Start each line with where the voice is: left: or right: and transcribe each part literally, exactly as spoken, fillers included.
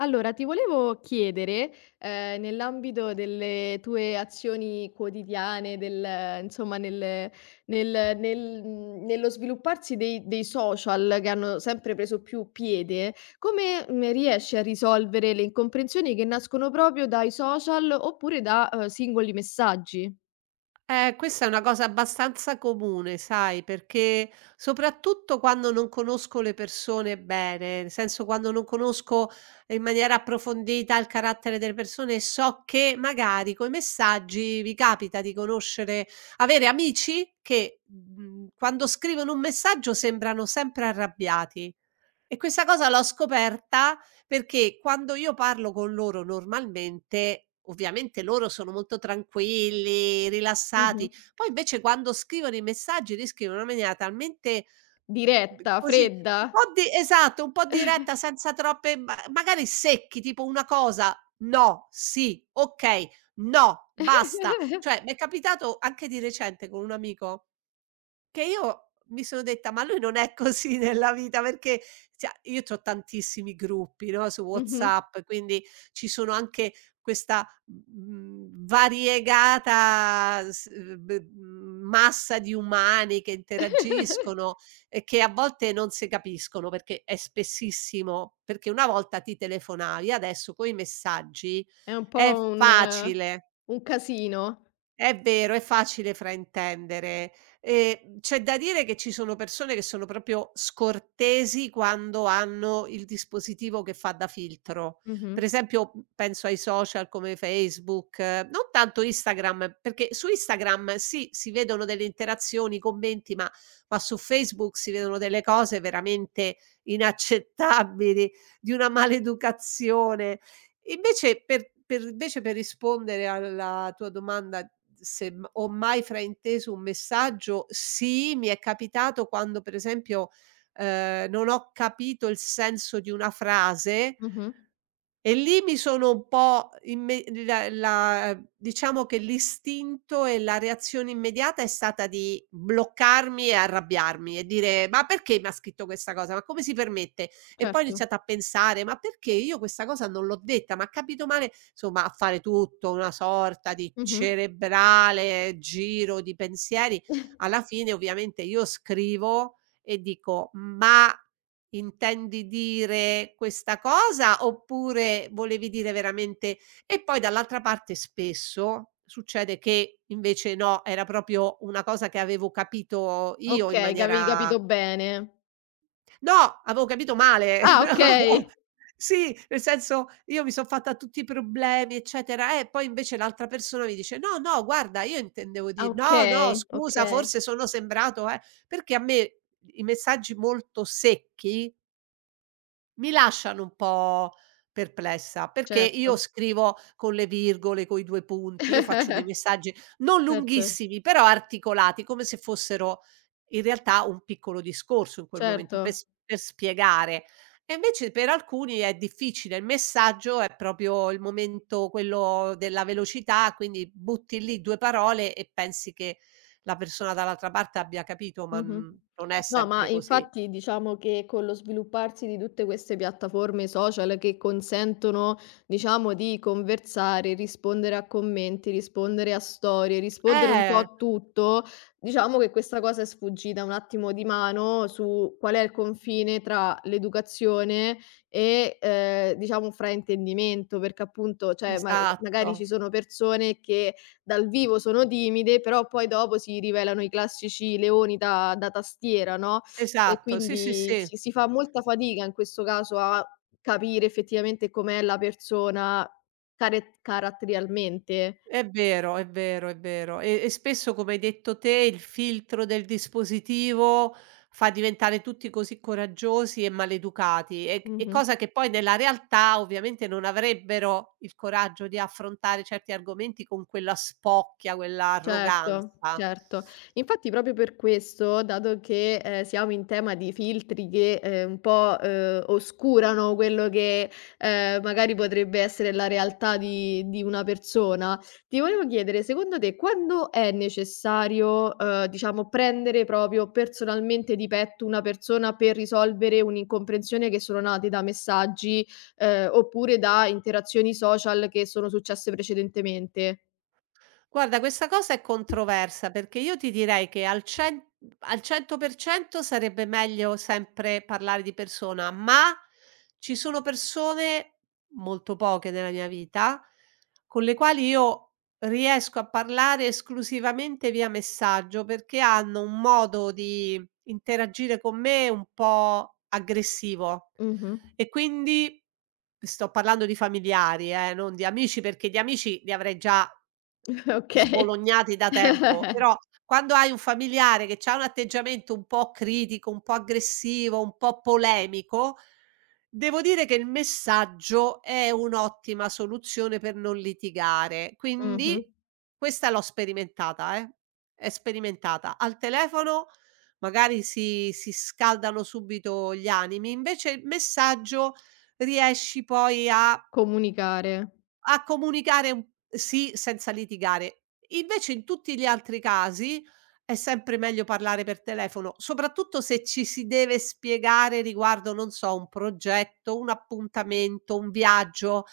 left: Allora, ti volevo chiedere, ehm, nell'ambito delle tue azioni quotidiane, del insomma, nel nel nel mhmm, nello svilupparsi dei dei social che hanno sempre preso più piede, come, mhmm, riesci a risolvere le incomprensioni che nascono proprio dai social oppure da, uhm, singoli messaggi?
right: Eh, questa è una cosa abbastanza comune, sai, perché soprattutto quando non conosco le persone bene, nel senso quando non conosco in maniera approfondita il carattere delle persone, so che magari coi messaggi vi capita di conoscere, avere amici che mh, quando scrivono un messaggio sembrano sempre arrabbiati. E questa cosa l'ho scoperta perché quando io parlo con loro normalmente, ovviamente loro sono molto tranquilli,
left: Mh-mh.
right: rilassati, poi invece quando scrivono i messaggi li scrivono in una maniera talmente b
left: Diretta,
right: così,
left: fredda.
right: un po' di esatto, un po' diretta, senza troppe, ma magari secchi, tipo una cosa: "No, sì, okay, no, basta." Cioè, m'è capitato anche di recente con un amico che io mi sono detta: "Ma lui non è così nella vita", perché cioè io c'ho tantissimi gruppi, no, su
left: Mh-mh.
right: WhatsApp, quindi ci sono anche questa, mhmm, variegata s b mhmm, massa di umani che interagiscono e che a volte non si capiscono, perché è spessissimo perché una volta ti telefonavi, adesso coi messaggi
left: È un
right: è
left: po' un eh,
right: facile.
left: un casino.
right: È vero, è facile fraintendere. Ehm, c'è da dire che ci sono persone che sono proprio scortesi quando hanno il dispositivo che fa da filtro.
left: Mh-mh.
right: Per esempio, mhmm, penso ai social come Facebook, eh, non tanto Instagram, perché su Instagram sì, si vedono delle interazioni, commenti, ma ma su Facebook si vedono delle cose veramente inaccettabili, di una maleducazione. Invece per per invece per rispondere alla tua domanda, se m ho mai frainteso un messaggio, sì, mi è capitato quando, per esempio, ehm, non ho capito il senso di una frase,
left: Mh-mh.
right: e lì mi sono un po', imme la la diciamo che l'istinto e la reazione immediata è stata di bloccarmi e arrabbiarmi e dire: "Ma perché mi ha scritto questa cosa? Ma come si permette?" E poi ho
left: Certo.
right: iniziato a pensare: "Ma perché io questa cosa non l'ho detta? Ma ha capito male", insomma, a fare tutto una sorta di
left: Mh-mh.
right: cerebrale giro di pensieri. Alla fine ovviamente io scrivo e dico: "Ma intendi dire questa cosa, oppure volevi dire veramente", e poi dall'altra parte spesso succede che invece no, era proprio una cosa che avevo capito io in
left: Okay, che avevi
right: maniera.
left: capito bene.
right: No, avevo capito male.
left: Ah,
right: No.
left: okay.
right: Sì, nel senso, io mi son fatta tutti i problemi, eccetera, eh, poi invece l'altra persona mi dice: "No, no, guarda, io intendevo
left: Ah,
right: di", "No, no,
left: okay,
right: scusa,
left: okay.
right: forse sono sembrato eh", perché a me i messaggi molto secchi Mi lasciano un po' perplessa, perché io
left: Certo.
right: scrivo con le virgole, coi due punti, io faccio dei messaggi non
left: Certo,
right: lunghissimi, però articolati, come se fossero in realtà un piccolo discorso in quel momento per
left: certo.
right: s per spiegare. E invece per alcuni è difficile, il messaggio è proprio il momento quello della velocità, quindi butti lì due parole e pensi che la persona dall'altra parte abbia capito, ma
left: Mh-mh.
right: n non è
left: No, ma
right: sempre così.
left: infatti diciamo che con lo svilupparsi di tutte queste piattaforme social che consentono, diciamo, di conversare, rispondere a commenti, rispondere a storie, rispondere un po'
right: Eh,
left: a tutto, diciamo che questa cosa è sfuggita un attimo di mano su qual è il confine tra l'educazione e, ehm, diciamo un fraintendimento, perché appunto, cioè ma magari
right: esatto.
left: ci sono persone che dal vivo sono timide, però poi dopo si rivelano i classici leoni da da tastiera, no, e
right: Esatto, sì, sì,
left: quindi
right: sì.
left: si si fa molta fatica in questo caso a capire effettivamente com'è la persona care caratterialmente.
right: È vero, è vero, è vero. E e spesso, come hai detto te, il filtro del dispositivo fa diventare tutti così coraggiosi e maleducati, e e
left: Mh-mh.
right: cosa che poi nella realtà ovviamente non avrebbero il coraggio di affrontare certi argomenti con quella spocchia, quella
left: Certo,
right: arroganza.
left: certo. Infatti proprio per questo, dato che, ehm, siamo in tema di filtri che, ehm, un po', ehm, oscurano quello che, ehm, magari potrebbe essere la realtà di di una persona, ti volevo chiedere, secondo te quando è necessario, ehm, diciamo prendere proprio personalmente di petto una persona per risolvere un'incomprensione che sono nate da messaggi, ehm, oppure da interazioni social che sono successe precedentemente?
right: Guarda, questa cosa è controversa, perché io ti direi che al cen al cento per cento sarebbe meglio sempre parlare di persona, ma ci sono persone, molto poche nella mia vita, con le quali io riesco a parlare esclusivamente via messaggio, perché hanno un modo di interagire con me un po' aggressivo.
left: Mh-mh.
right: E quindi sto parlando di familiari, eh, non di amici, perché di amici li avrei già
left: Okay.
right: sbolognati da tempo, però quando hai un familiare che c'ha un atteggiamento un po' critico, un po' aggressivo, un po' polemico, devo dire che il messaggio è un'ottima soluzione per non litigare. Quindi
left: Mh-mh.
right: questa l'ho sperimentata, eh, è sperimentata. Al telefono magari si si scaldano subito gli animi, invece il messaggio riesci poi a
left: Comunicare.
right: a comunicare un sì, senza litigare. Invece in tutti gli altri casi è sempre meglio parlare per telefono, soprattutto se ci si deve spiegare riguardo, non so, un progetto, un appuntamento, un viaggio.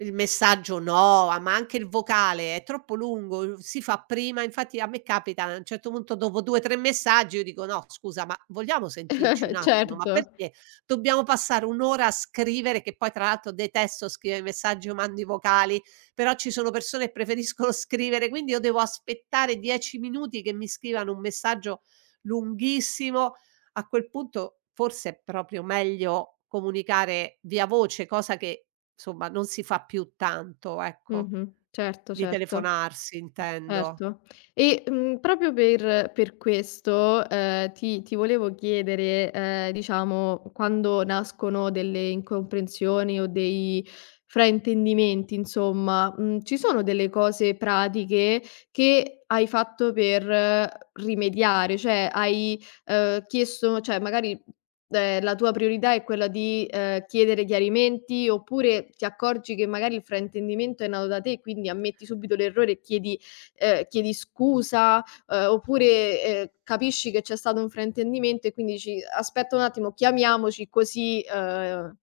right: Il messaggio no, a ma anche il vocale è troppo lungo, uhm, si fa prima. Infatti a me capita a un certo punto, dopo due, tre messaggi, io dico: "No, scusa, ma vogliamo sentirci un attimo? Ma
left: Certo.
right: perché dobbiamo passare un'ora a scrivere?", che poi tra l'altro detesto scrivere messaggi o mandi vocali, però ci sono persone che preferiscono scrivere, quindi io devo aspettare dieci minuti che mi scrivano un messaggio lunghissimo. A quel punto forse è proprio meglio comunicare via voce, cosa che insomma non si fa più tanto, ecco.
left: Mh-mh. Certo,
right: Di
left: certo.
right: telefonarsi intendo.
left: Certo. E, mhmm, proprio per per questo, ehm, ti ti volevo chiedere, ehm, diciamo, quando nascono delle incomprensioni o dei fraintendimenti insomma, mhmm, ci sono delle cose pratiche che hai fatto per eh, rimediare? Cioè hai, ehm, chiesto cioè magari, ehm, la tua priorità è quella di, ehm, chiedere chiarimenti, oppure ti accorgi che magari il fraintendimento è nato da te, quindi ammetti subito l'errore e chiedi ehm, chiedi scusa, ehm, oppure, ehm, capisci che c'è stato un fraintendimento e quindi dici: "Aspetta un attimo, chiamiamoci così, ehm,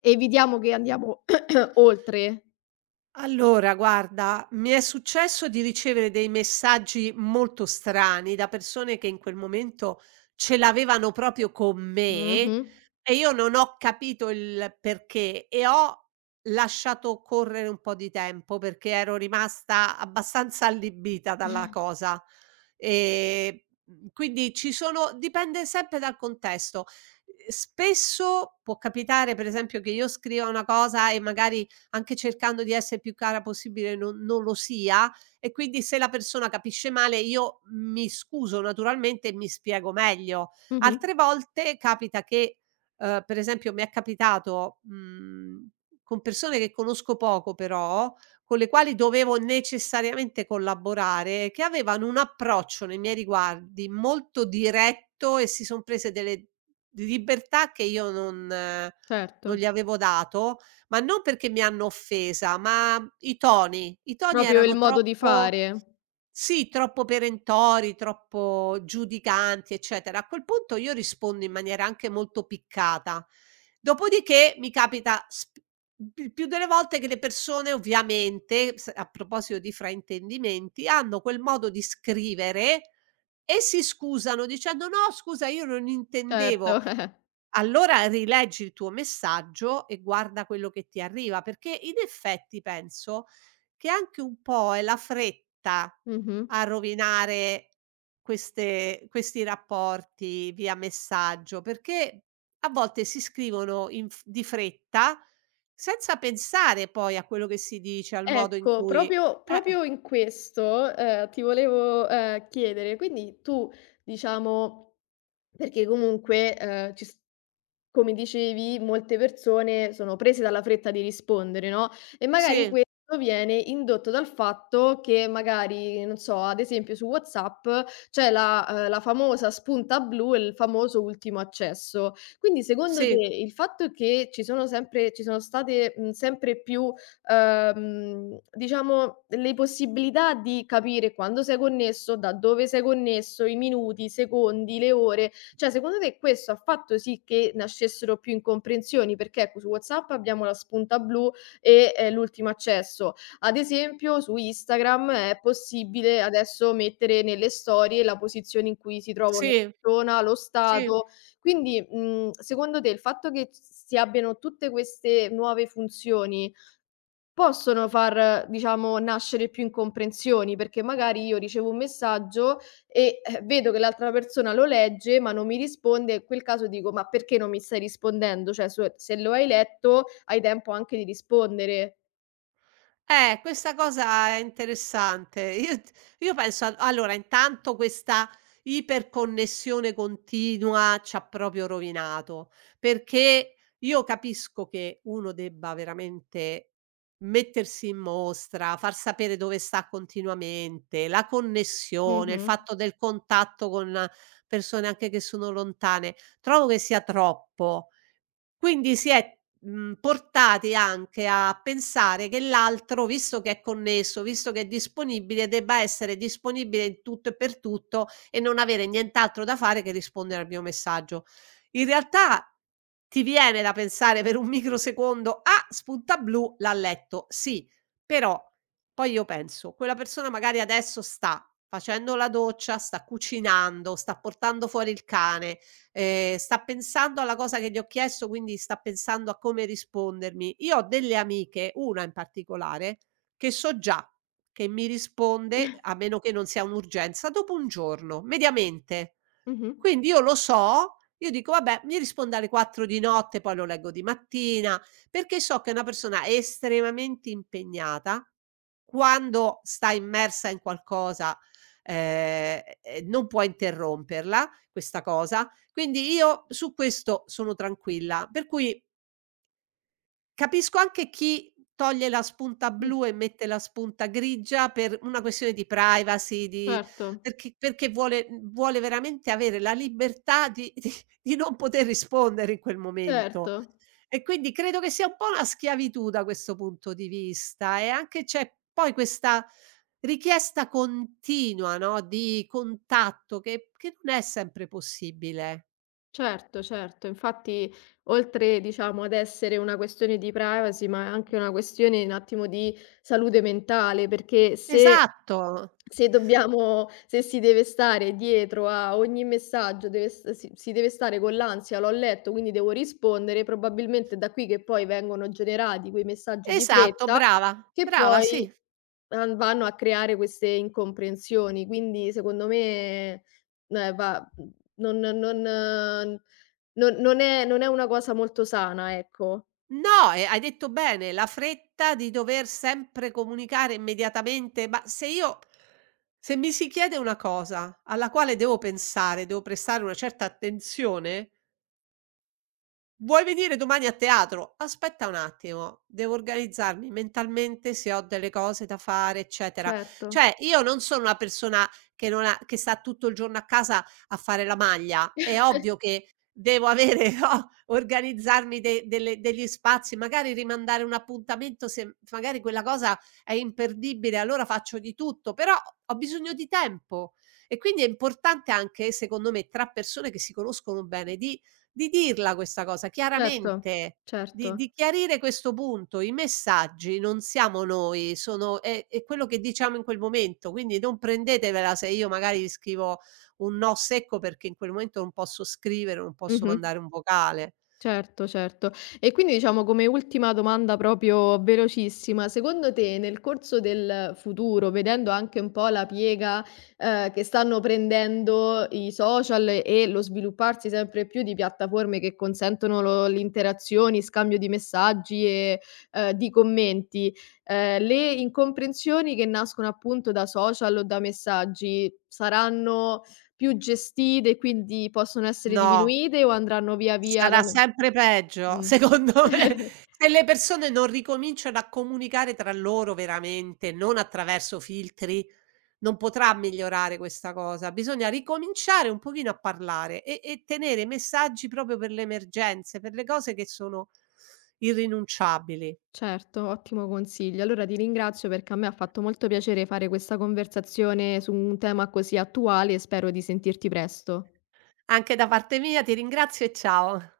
left: evitiamo che andiamo oltre."
right: Allora, guarda, mi è successo di ricevere dei messaggi molto strani da persone che in quel momento ce l'avevano proprio con me,
left: Mh-mh.
right: e io non ho capito il perché, e ho lasciato correre un po' di tempo perché ero rimasta abbastanza allibita dalla cosa. E mm, quindi ci sono, dipende sempre dal contesto. Spesso può capitare, per esempio, che io scriva una cosa e magari, anche cercando di essere più cara possibile, non non lo sia, e quindi se la persona capisce male io mi scuso naturalmente e mi spiego meglio.
left: Mh-mh.
right: Altre volte capita che, uhm, per esempio mi è capitato, mhmm, con persone che conosco poco, però, con le quali dovevo necessariamente collaborare, che avevano un approccio nei miei riguardi molto diretto, e si son prese delle libertà che io non eh, non
left: Certo.
right: gli avevo dato, ma non perché mi hanno offesa, ma i toni, i toni
left: Proprio il
right: erano
left: modo di
right: troppo,
left: fare.
right: sì, troppo perentori, troppo giudicanti, eccetera. A quel punto io rispondo in maniera anche molto piccata. Dopodiché mi capita sp il più delle volte che le persone ovviamente, s a proposito di fraintendimenti, hanno quel modo di scrivere e si scusano dicendo: "No, scusa, io non intendevo".
left: Certo.
right: Allora rileggi il tuo messaggio e guarda quello che ti arriva, perché in effetti penso che anche un po' è la fretta
left: Mh-mh.
right: a rovinare queste questi rapporti via messaggio, perché a volte si scrivono in f di fretta, senza pensare poi a quello che si dice, al modo in
left: Ecco,
right: cui.
left: proprio
right: Eh,
left: proprio in questo, ehm, ti volevo, ehm, chiedere, quindi tu diciamo. Perché comunque, ehm, ci s come dicevi, molte persone sono prese dalla fretta di rispondere, no, e magari
right: sì,
left: questo viene indotto dal fatto che magari, non so, ad esempio su WhatsApp c'è la ehm, la famosa spunta blu e il famoso ultimo accesso. Quindi secondo te
right: sì,
left: il fatto che ci sono sempre ci sono state, mhmm, sempre più, ehm, diciamo le possibilità di capire quando sei connesso, da dove sei connesso, i minuti, i secondi, le ore, cioè, secondo te questo ha fatto sì che nascessero più incomprensioni? Perché ecco, su WhatsApp abbiamo la spunta blu e, ehm, l'ultimo accesso. Ad esempio su Instagram è possibile adesso mettere nelle storie la posizione in cui si trova una
right: sì,
left: persona, lo
right: sì.
left: stato. Quindi, mhmm, secondo te il fatto che s si abbiano tutte queste nuove funzioni possono far, diciamo, nascere più incomprensioni, perché magari io ricevo un messaggio e, eh, vedo che l'altra persona lo legge, ma non mi risponde e in quel caso dico: "Ma perché non mi stai rispondendo? Cioè so se lo hai letto hai tempo anche di rispondere."
right: Eh, questa cosa è interessante. Io t io penso, al allora intanto questa iperconnessione continua c'ha proprio rovinato, perché io capisco che uno debba veramente mettersi in mostra, far sapere dove sta continuamente, la connessione, il
left: Mh-mh.
right: fatto del contatto con persone anche che sono lontane. Trovo che sia troppo. Quindi si è, mhmm, portati anche a pensare che l'altro, visto che è connesso, visto che è disponibile, debba essere disponibile in tutto e per tutto e non avere nient'altro da fare che rispondere al mio messaggio. In realtà ti viene da pensare per un microsecondo: "Ah, spunta blu, l'ha letto". Sì, però poi io penso: quella persona magari adesso sta facendo la doccia, sta cucinando, sta portando fuori il cane, ehm, sta pensando alla cosa che gli ho chiesto, quindi sta pensando a come rispondermi. Io ho delle amiche, una in particolare, che so già che mi risponde, a meno che non sia un'urgenza, dopo un giorno, mediamente.
left: Mh-mh.
right: Quindi io lo so, io dico: "Vabbè, mi risponde alle quattro di notte, poi lo leggo di mattina", perché so che è una persona estremamente impegnata, quando sta immersa in qualcosa, ehm, e non può interromperla questa cosa, quindi io su questo sono tranquilla, per cui capisco anche chi toglie la spunta
left: Mh.
right: blu e mette la spunta grigia per una questione di privacy, di
left: Certo,
right: perché perché vuole mhmm, vuole veramente avere la libertà di di di non poter rispondere in quel momento.
left: certo.
right: E quindi credo che sia un po' una schiavitù da questo punto di vista, e anche c'è poi questa richiesta continua, no, di contatto che che non è sempre possibile.
left: Certo, certo. Infatti oltre, diciamo, ad essere una questione di privacy, ma è anche una questione un attimo di salute mentale, perché se
right: Esatto.
left: Se dobbiamo se si deve stare dietro a ogni messaggio, deve s si si deve stare con l'ansia: "L'ho letto, quindi devo rispondere", probabilmente è da qui che poi vengono generati quei messaggi di
right: Esatto,
left: fretta
right: brava,
left: che
right: brava,
left: poi
right: sì.
left: an vanno a creare queste incomprensioni. Quindi secondo me, ehm, va mhmm, non non eh, non non è non è una cosa molto sana, ecco.
right: No, e hai detto bene, la fretta di dover sempre comunicare immediatamente, ma se io, se mi si chiede una cosa alla quale devo pensare, devo prestare una certa attenzione. Vuoi venire domani a teatro? Aspetta un attimo, devo organizzarmi mentalmente se ho delle cose da fare, eccetera.
left: Certo.
right: Cioè, io non sono una persona che non ha che sta tutto il giorno a casa a fare la maglia. È ovvio che devo avere, no, organizzarmi de delle degli spazi, magari rimandare un appuntamento; se magari quella cosa è imperdibile, allora faccio di tutto, però ho bisogno di tempo. E quindi è importante anche, secondo me, tra persone che si conoscono bene, di di dirla questa cosa
left: Certo,
right: chiaramente,
left: certo.
right: di di chiarire questo punto. I messaggi non siamo noi, sono è è quello che diciamo in quel momento, quindi non prendetevela se io magari vi scrivo un no secco perché in quel momento non posso scrivere, non posso
left: Mh-mh.
right: mandare un vocale.
left: Certo, certo. E quindi diciamo come ultima domanda proprio velocissima, secondo te nel corso del futuro, vedendo anche un po' la piega, ehm, che stanno prendendo i social e lo svilupparsi sempre più di piattaforme che consentono lo l'interazioni, scambio di messaggi e, ehm, di commenti, ehm, le incomprensioni che nascono appunto da social o da messaggi saranno più gestite e quindi possono essere
right: No,
left: diminuite o andranno via via ad
right: sarà
left: aumen
right: sempre peggio
left: Mh.
right: secondo me. Se le persone non ricominciano a comunicare tra loro veramente, non attraverso filtri, non potrà migliorare questa cosa; bisogna ricominciare un pochino a parlare e e tenere messaggi proprio per le emergenze, per le cose che sono irrinunciabili.
left: Certo, ottimo consiglio. Allora ti ringrazio perché a me ha fatto molto piacere fare questa conversazione su un tema così attuale e spero di sentirti presto.
right: Anche da parte mia ti ringrazio e ciao.